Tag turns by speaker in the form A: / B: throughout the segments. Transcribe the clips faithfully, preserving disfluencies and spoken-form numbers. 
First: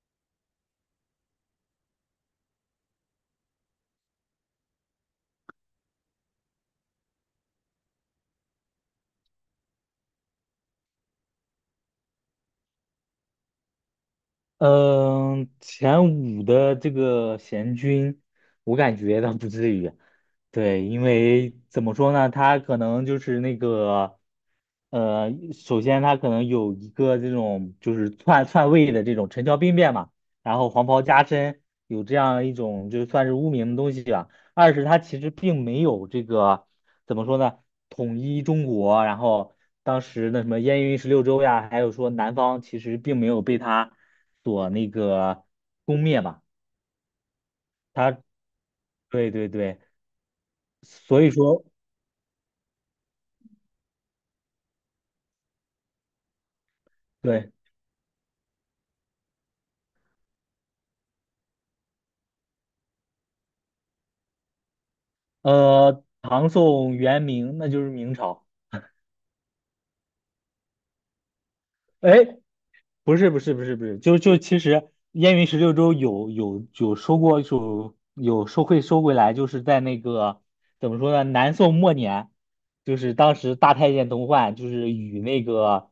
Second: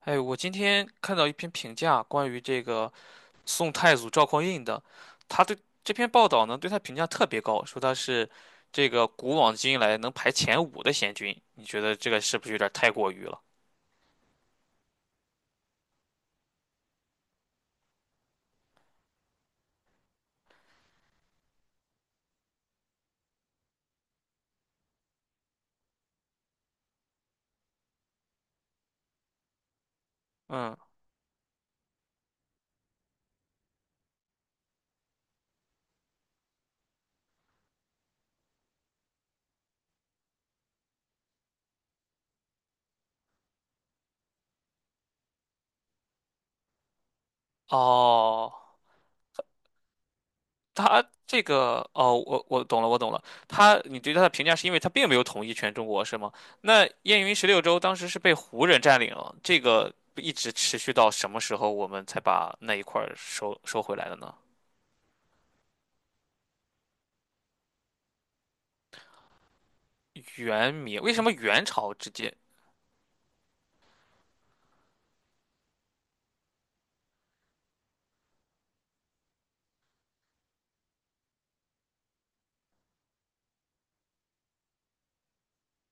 A: 哎，我今天看到一篇评价，关于这个宋太祖赵匡胤的，他对这篇报道呢，对他评价特别高，说他是这个古往今来能排前五的贤君。你觉得这个是不是有点太过于了？
B: 嗯，前五的这个贤君，我感觉倒不至于。对，因为怎么说呢，他可能就是那个，呃，首先他可能有一个这种就是篡篡位的这种陈桥兵变嘛，然后
A: 嗯，
B: 黄袍加身，有这样一种就算是污名的东西吧。二是它其实并没有这个怎么说呢，统一中国，然后当时那什么燕云十六州呀，还有说南方其实并没有被它所那个攻灭吧。
A: 哦，
B: 对对对，
A: 他
B: 所以
A: 这
B: 说
A: 个，哦，我我懂了，我懂了。他，你对他的评价是因为他并没有统一全中国，是吗？那燕云十
B: 对，
A: 六州当时是被胡人占领了，这个一直持续到什么时候我们才把那一块儿收收回来的呢？
B: 呃，唐宋元明那就是明朝。
A: 元明，为什么元朝之间？
B: 哎，不是不是不是不是，就就其实燕云十六州有有有收过有有收会收回来，就是在那个怎么说呢？南宋末年，就是当时大太监童焕就是与那个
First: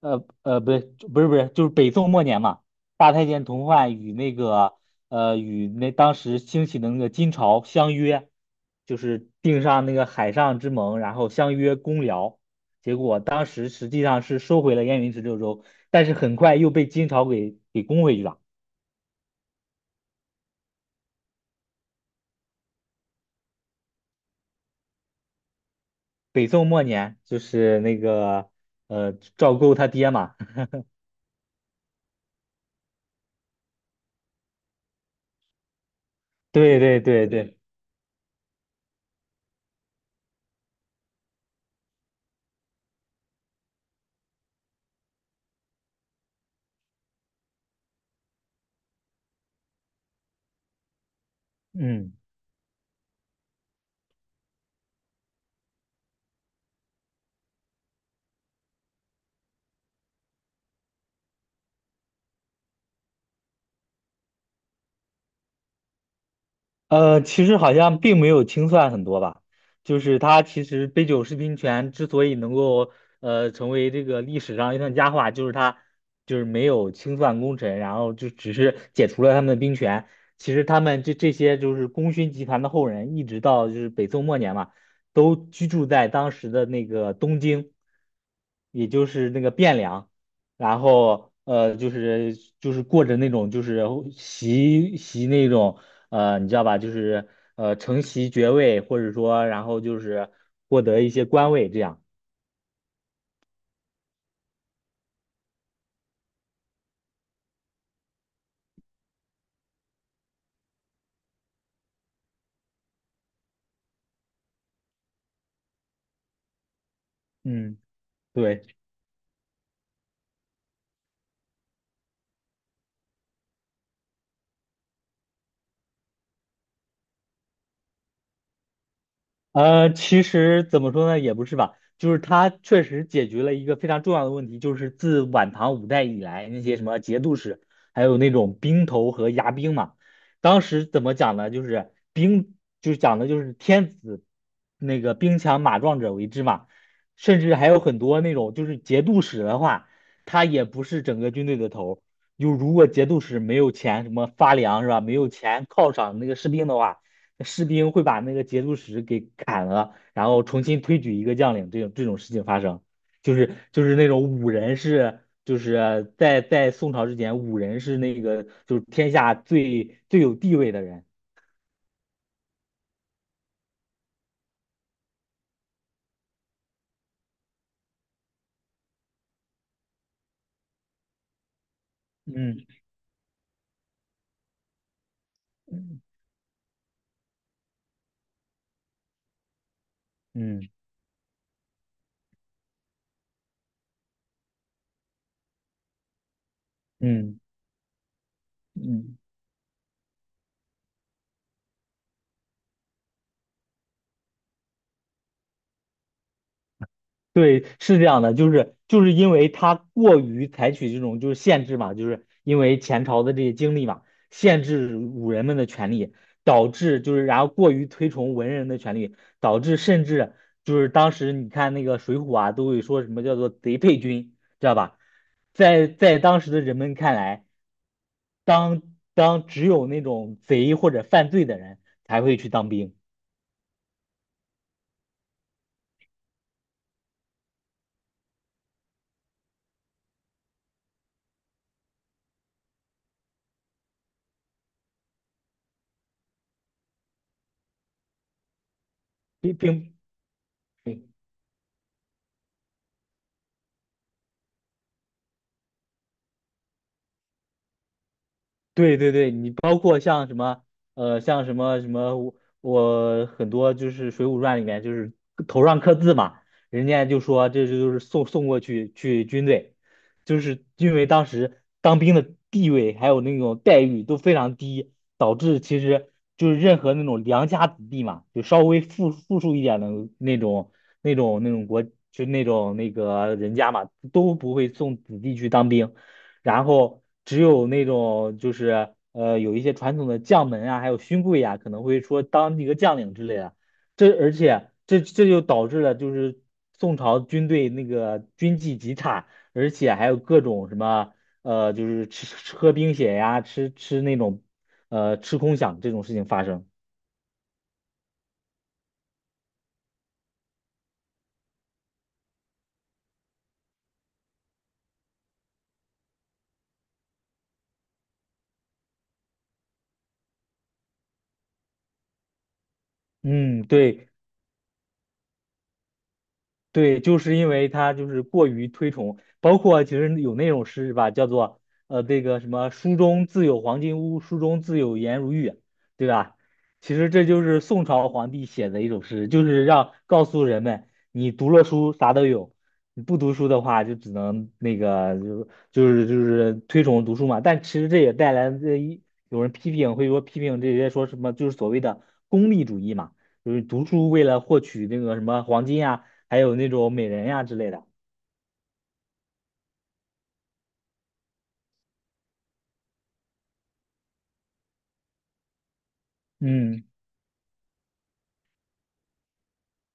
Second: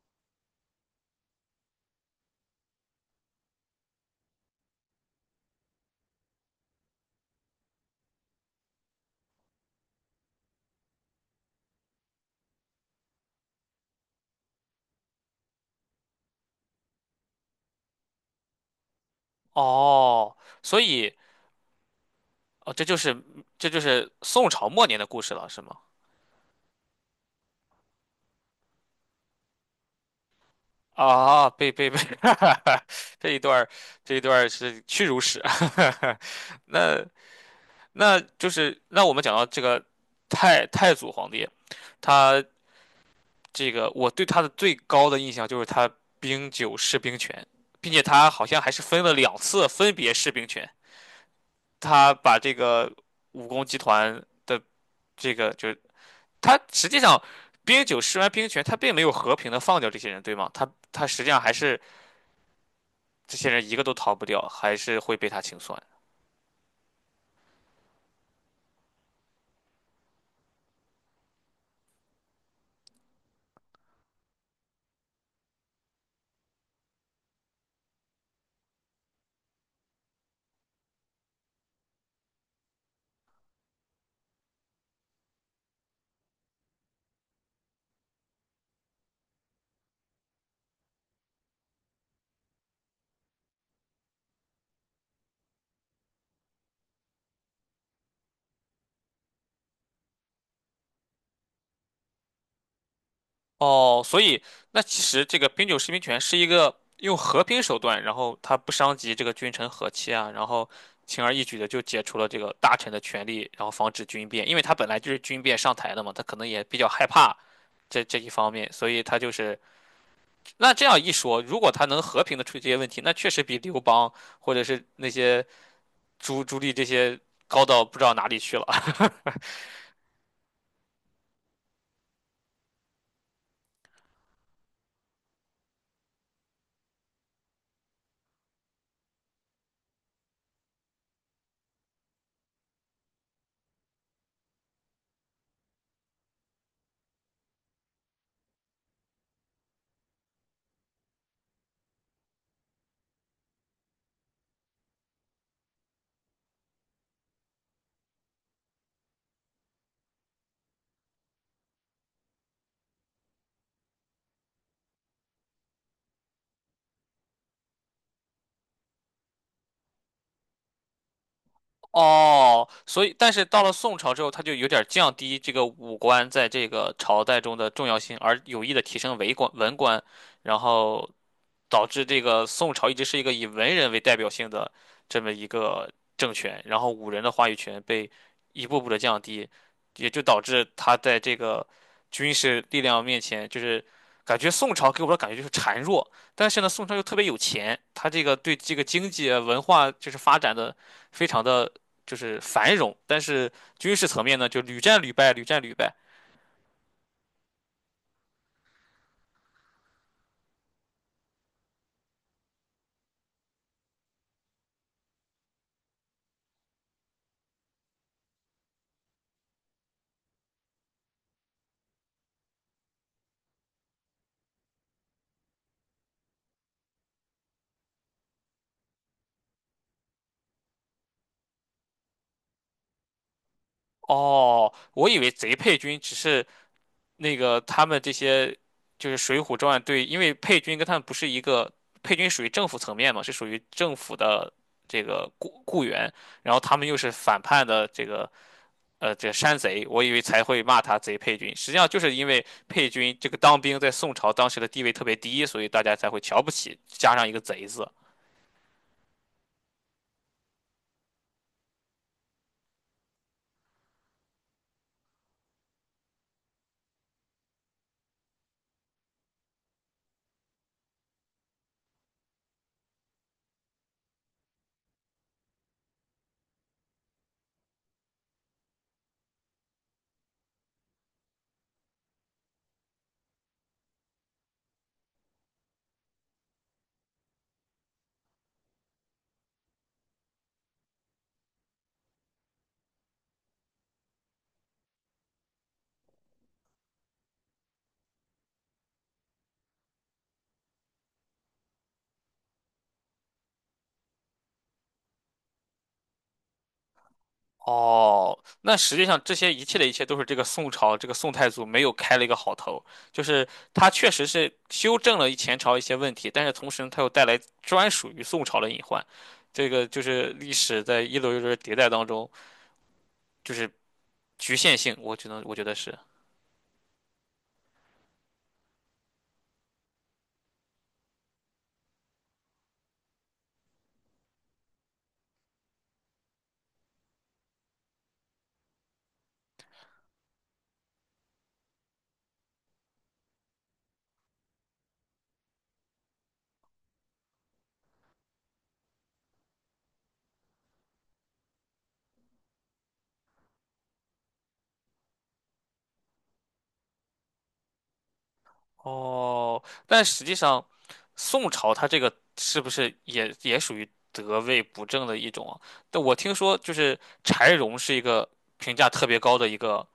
B: 呃呃不对不是不是就是北宋末年嘛，大太监童焕与那个呃与那当时兴起的那个金朝相约，就是订上那个海上之盟，然后相约攻辽，结果当时实际上是收回了燕云十六州。但是很快又被金朝给给攻回去了。
A: 哦，所以哦，这就是这就是宋朝末年的故事了，是吗？
B: 北宋末年就是那个呃赵构他爹嘛，
A: 啊，被被被 这一段儿这一段儿是屈辱史。
B: 对对
A: 那
B: 对对，
A: 那就是那我们讲到这个太太祖皇帝，他这个我对他的最高的印象就是他兵九释兵权，并且他好像还是分了两次分别释兵权，
B: 嗯。
A: 他把这个武功集团的这个就他实际上冰九施完兵权，他并没有和平的放掉这些人，对吗？他他实际上还是这些人一个都逃不掉，还是会被他清算。
B: 呃，其实好像并没有清算很多吧，就是他其实杯酒释兵权之所以能够呃成为这个历史上一段佳话，就是他就是没有清算功臣，然后就只是解除了他们的兵权。其实他们这这些就是功勋集团的后人，一直到就是北宋末年嘛，都居住在当时的那个东京，也就是那个汴梁。然后呃，就是就是过着那种就是习习那种呃，你知道吧？就是呃，承袭爵位，或者说然后就是获得一些官位这样。
A: 哦，所以那其实这个冰九施兵权是一个用和平手段，然后他不伤及这个君臣和气啊，然后轻而易举的就解除了这个大臣的权力，然后防止军变，因为他本来就是军变上台的嘛，他可能也比较害怕。
B: 嗯，
A: 这这一方
B: 对。
A: 面，所以他就是那这样一说，如果他能和平的处理这些问题，那确实比刘邦或者是那些朱朱棣这些高到不知道哪里去了。
B: 呃，其实怎么说呢，也不是吧，就是它确实解决了一个非常重要的问题，就是自晚唐五代以来，那些什么节度使，还有那种兵头和牙兵嘛，当时怎么讲呢？就是兵，就是讲的就是天子那个兵强马壮者为之嘛，甚至还有很多那种就是节度使的话，他也不是整个军队的头儿，就如果节度使没有钱什么发粮是吧，没有钱犒赏那个士兵的话。士兵会把那个节度使给砍了，然后重新推举一个将领，这种这种事情发生，就是就是那种武人是，就是在在宋朝之前，武人是那个就是天下最最有地位的人。
A: 哦，所以但是到了宋朝之后，他就有点降低这个武官在这个朝代中的重要性，而有意的提升为官文官，然后导致这个
B: 嗯
A: 宋朝一直是一个以文人为代表性的这么一个
B: 嗯
A: 政权，然后武人的话语权被一步步的降低，也就导致
B: 嗯
A: 他在这个军事力量面前，就是感觉宋朝给我的感觉就是孱弱，但是呢，宋朝又特别有
B: 嗯。
A: 钱，他这个对这个经
B: 嗯
A: 济啊文化就是发展的非常的就是繁荣，但是军事层面呢就屡战屡败，屡战屡败。
B: 对，是这样的，就是就是因为他过于采取这种就是限制嘛，就是因为前朝的这些经历嘛，限制武人们的权利，导致就是然后过于推崇文人的权利，导致甚至就是当时你看那个《水浒》啊，都会说什么叫做贼配军，知道吧？在在当时的人们看来，当当只有那种贼或者犯罪的人才会去当兵，
A: 哦，我以为贼配军只是那个他们这些就是《水浒传》对，因为配军跟他们不是一个，配军属于政府层面嘛，是属于政府的这个雇雇员，然后他们又是反叛的这个呃这个
B: 兵
A: 山贼，
B: 并。
A: 我以为才会骂他贼配军，实际上就是因为配军这个当兵在宋朝当时的地位特别低，所以大家才会瞧不起，加上一个贼字。
B: 对对对，你包括像什么，呃，像什么什么，我我很多就是《水浒传》里面就是头上刻字嘛，人家就说这就是送送过去去军队，就是因为当时当兵的地位还有那种待遇都非常低，导致其实就是任何那种良家子弟嘛，就稍微富富庶一点的那种那种那种国，就那种那个人家嘛，都不会送子弟去当兵。然后只有那种就是呃有一些传统的将门啊，还有勋贵啊，可能会说当一个将领之类的。这而且这这就导致了就是宋朝军队那个军纪极差，而且还有各种什么呃就是吃吃喝冰血呀，吃吃那种呃吃空饷这种事情发生。
A: 哦，那实际上这些一切的一切都是这个宋朝这个宋太祖没有开了一个好头，就是他确实是修正了前朝一些问题，但是同时呢他又带来专属于宋朝的隐患，这个就是历史在一轮一轮迭代当中，就
B: 嗯，
A: 是
B: 对，
A: 局限性，我觉得我觉得是。
B: 对，就是因为他就是过于推崇，包括其实有那种诗是吧，叫做呃这个什么"书中自有黄金屋，书中自有颜如玉"，对吧？其实这就是宋朝皇帝写的一首诗，就是让告诉人们，你读了书啥都有，你不读书的话就只能那个就就是就是推崇读书嘛。但其实这也带来这一有人批评，会说批评这些说什么就是所谓的功利主义嘛，就是读书为了获取那个什么黄金啊。还有那种美人呀之类的。
A: 哦，但实际上宋朝它这个是不是也也属于得位不正的一种啊？但我听说就
B: 嗯
A: 是柴荣是一个评价特别高的一个。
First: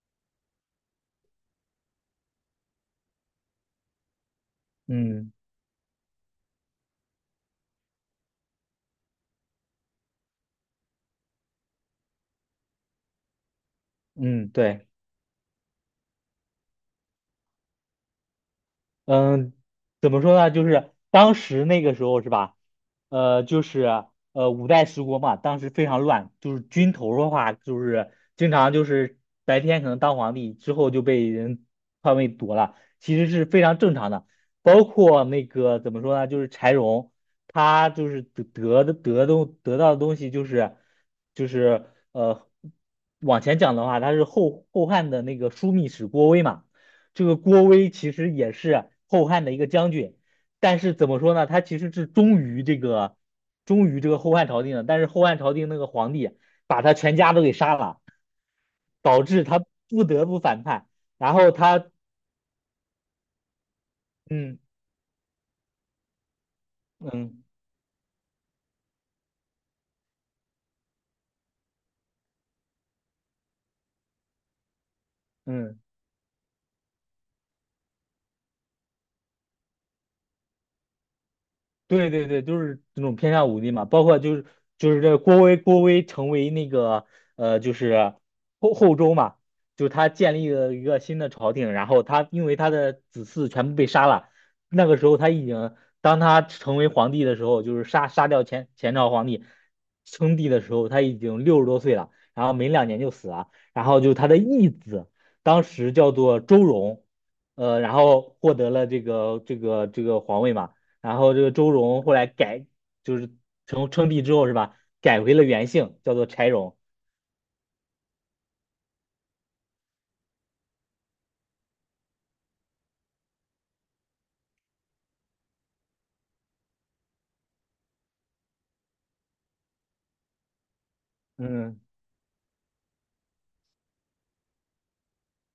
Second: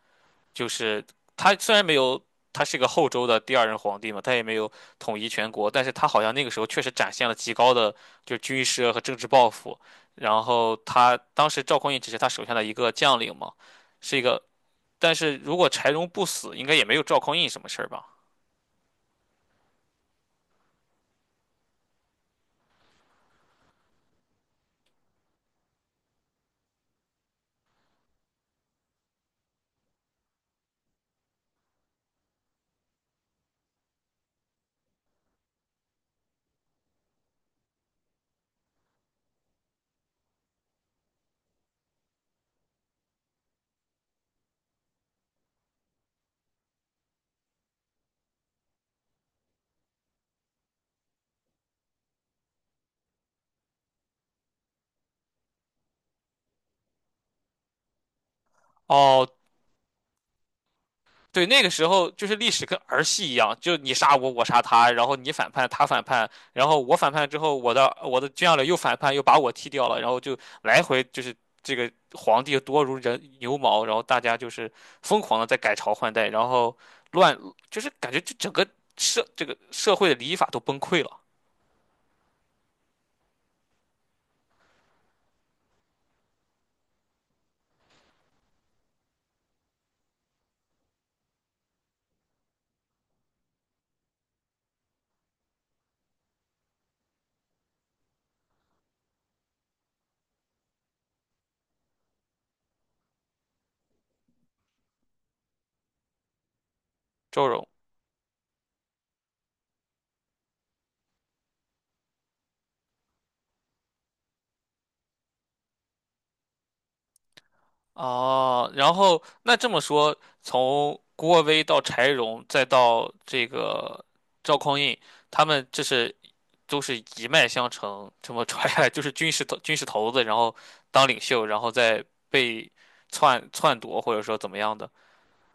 A: 就是他虽然没有，他是个后周的第二任皇帝嘛，他也没有统一
B: 嗯
A: 全国，但是他好像那个时候确实展现了极高的就是军事和政治抱负。然后他当时赵匡胤只是他手下的一个将领嘛，是一个。
B: 嗯，对。
A: 但是如果柴荣不死，应该也没有赵匡胤什么事儿吧？
B: 嗯，怎么说呢？就是当时那个时候是吧？呃，就是呃五代十国嘛，当时非常乱，就是军头的话，就是经常就是白天可能当皇帝，之后就被人篡位夺了，其实是非常正常的。包括那个怎么说呢？就是柴荣，他就是得得的得东得到的东西就是就是呃往前讲的话，他是后后汉的那个枢密使郭威嘛。这个郭威其实也是后汉的一个将军，但是怎么说呢？他其实是忠于这个忠于这个后汉朝廷的，但是后汉朝廷那个皇帝把他全家都给杀了，导
A: 哦，
B: 致他不得不反叛。然
A: 对，
B: 后
A: 那个时
B: 他，
A: 候就是历史跟儿戏一样，就你杀我，我
B: 嗯
A: 杀他，然后你反叛，他反叛，然后我反叛之
B: 嗯
A: 后，我的我的军将领又反叛，又把我踢掉了，然后就来回就是这个皇帝多如人牛毛，然后大家就是疯狂的在改
B: 嗯。
A: 朝换代，然后乱，就是感觉就整个社这个社会的礼法都崩溃了。
B: 对对对，就是这种偏向武力嘛，包括就是就是这郭威郭威成为那个呃就是后后周嘛，就是他建立了一个新的朝廷，然后他因为他的子嗣全部被杀了，那个时候他已经当他成为皇帝的时候，就是杀杀掉前前朝皇帝称帝的时候，他已经六十多岁了，然后没两年就死了，然后就他的义子当时叫做周荣，
A: 周荣
B: 呃，然后获得了这个这个这个皇位嘛。然后这个周荣后来改，就是称称帝之后是吧，改回了原姓，叫做柴荣。
A: 哦，然后那这么说，从郭威到柴荣，再到这个赵匡胤，他们这是都是一脉相承，这么传下来，就是军事头军事头子，然后当领袖，然后
B: 嗯，
A: 再被篡篡夺，或者说怎么样的。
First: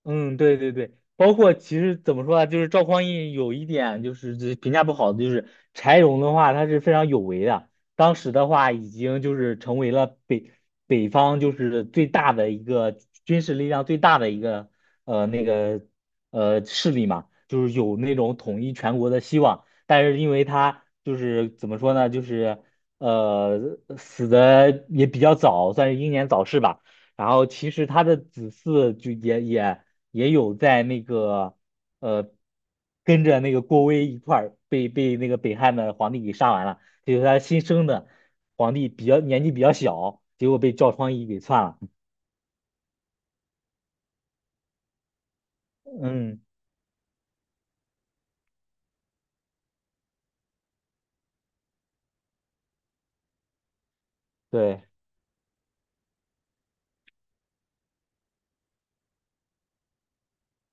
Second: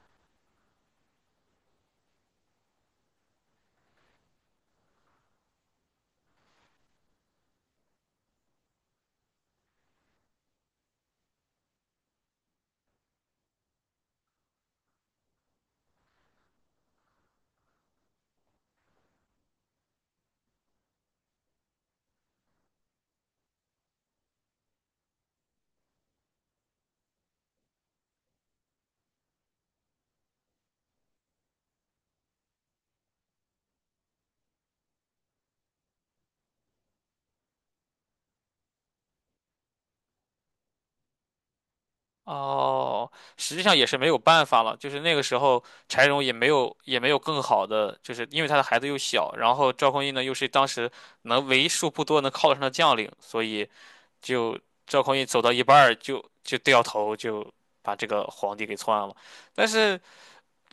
B: 嗯，对对对，包括其实怎么说呢，就是赵匡胤有一点就是这评价不好的，就是柴荣的话，他是非常有为的。当时的话，已经就是成为了北北方就是最大的一个军事力量最大的一个呃那个呃势力嘛，就是有那种统一全国的希望。但是因为他就是怎么说呢，就是呃死的也比较早，算是英年早逝吧。然后其实他的子嗣就也也。也有在那个呃跟着那个郭威一块儿被被那个北汉的皇帝给杀完了，就是他新生的皇帝比较年纪比较小，结果被赵匡胤给篡了。
A: 哦，实际上也是没有办法了，就是那个时候柴荣也
B: 嗯
A: 没有也没有更好的，就是因为他的孩子又小，然后赵匡胤呢又是当时能为数不多能靠得上的将领，所以就
B: 对，
A: 赵匡胤走到一半儿就就掉头，就把这个皇帝给篡了。但是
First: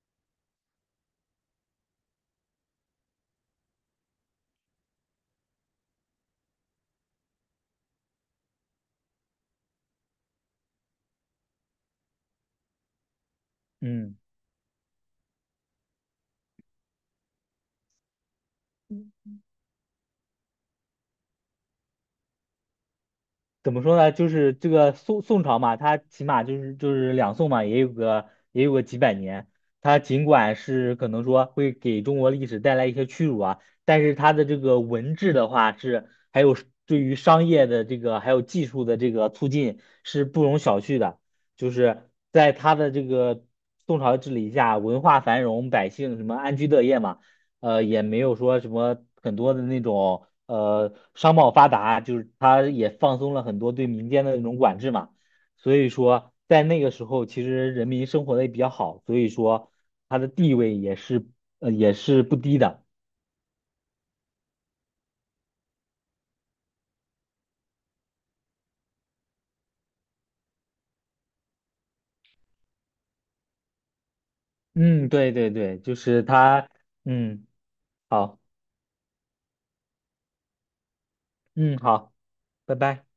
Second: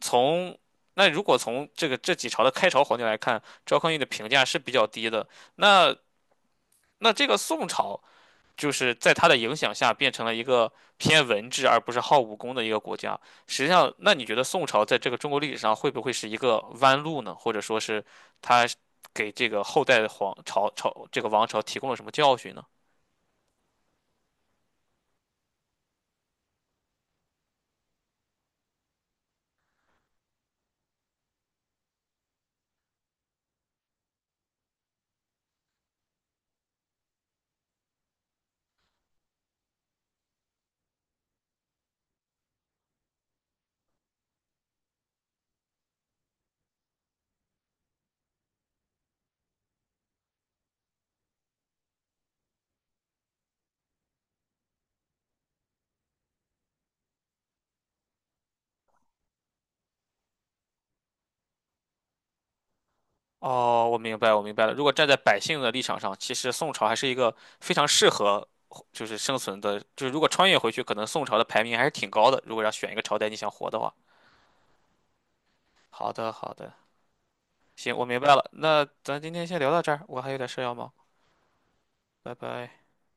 A: 从那如果从这个这几朝的开朝皇帝来看，赵匡胤的评价是比较低的。那那这个宋朝就是在他的影响下变成了一个偏文治而不是好武功的一个国家。实际上，那
B: 嗯。
A: 你觉得宋朝在这个中国历史上会不会是一个弯路呢？或者说是他给这个后代的皇朝朝这个王朝提供了什么教训呢？
B: 怎么说呢？就是这个宋宋朝嘛，它起码就是就是两宋嘛，也有个也有个几百年。它尽管是可能说会给中国历史带来一些屈辱啊，但是它的这个文治的话是，还有对于商业的这个还有技术的这个促进是不容小觑的。就是在它的这个宋朝治理下，文化繁荣，百姓什么安居乐业嘛。呃，也没有说什么很多的那种呃商贸发达，就是它也放松了很多对民间的那种管制嘛，所以说在那个时候，其实人民生活的也比较好，所以说它的地位也是呃也是不低的。
A: 哦，我明白，我明白了。如果站在百姓的立场上，其实宋朝还是一个非常适合就是生存的，就是如果穿越回去，可能宋朝的排名还是挺高的。如果要选一个朝代你想活的话，
B: 嗯，对对对，就
A: 好
B: 是
A: 的，好
B: 它，
A: 的，
B: 嗯，
A: 行，我明白
B: 好，
A: 了。那咱今天先聊到这儿，我还有点事要忙，
B: 嗯，好，
A: 拜
B: 拜
A: 拜。
B: 拜。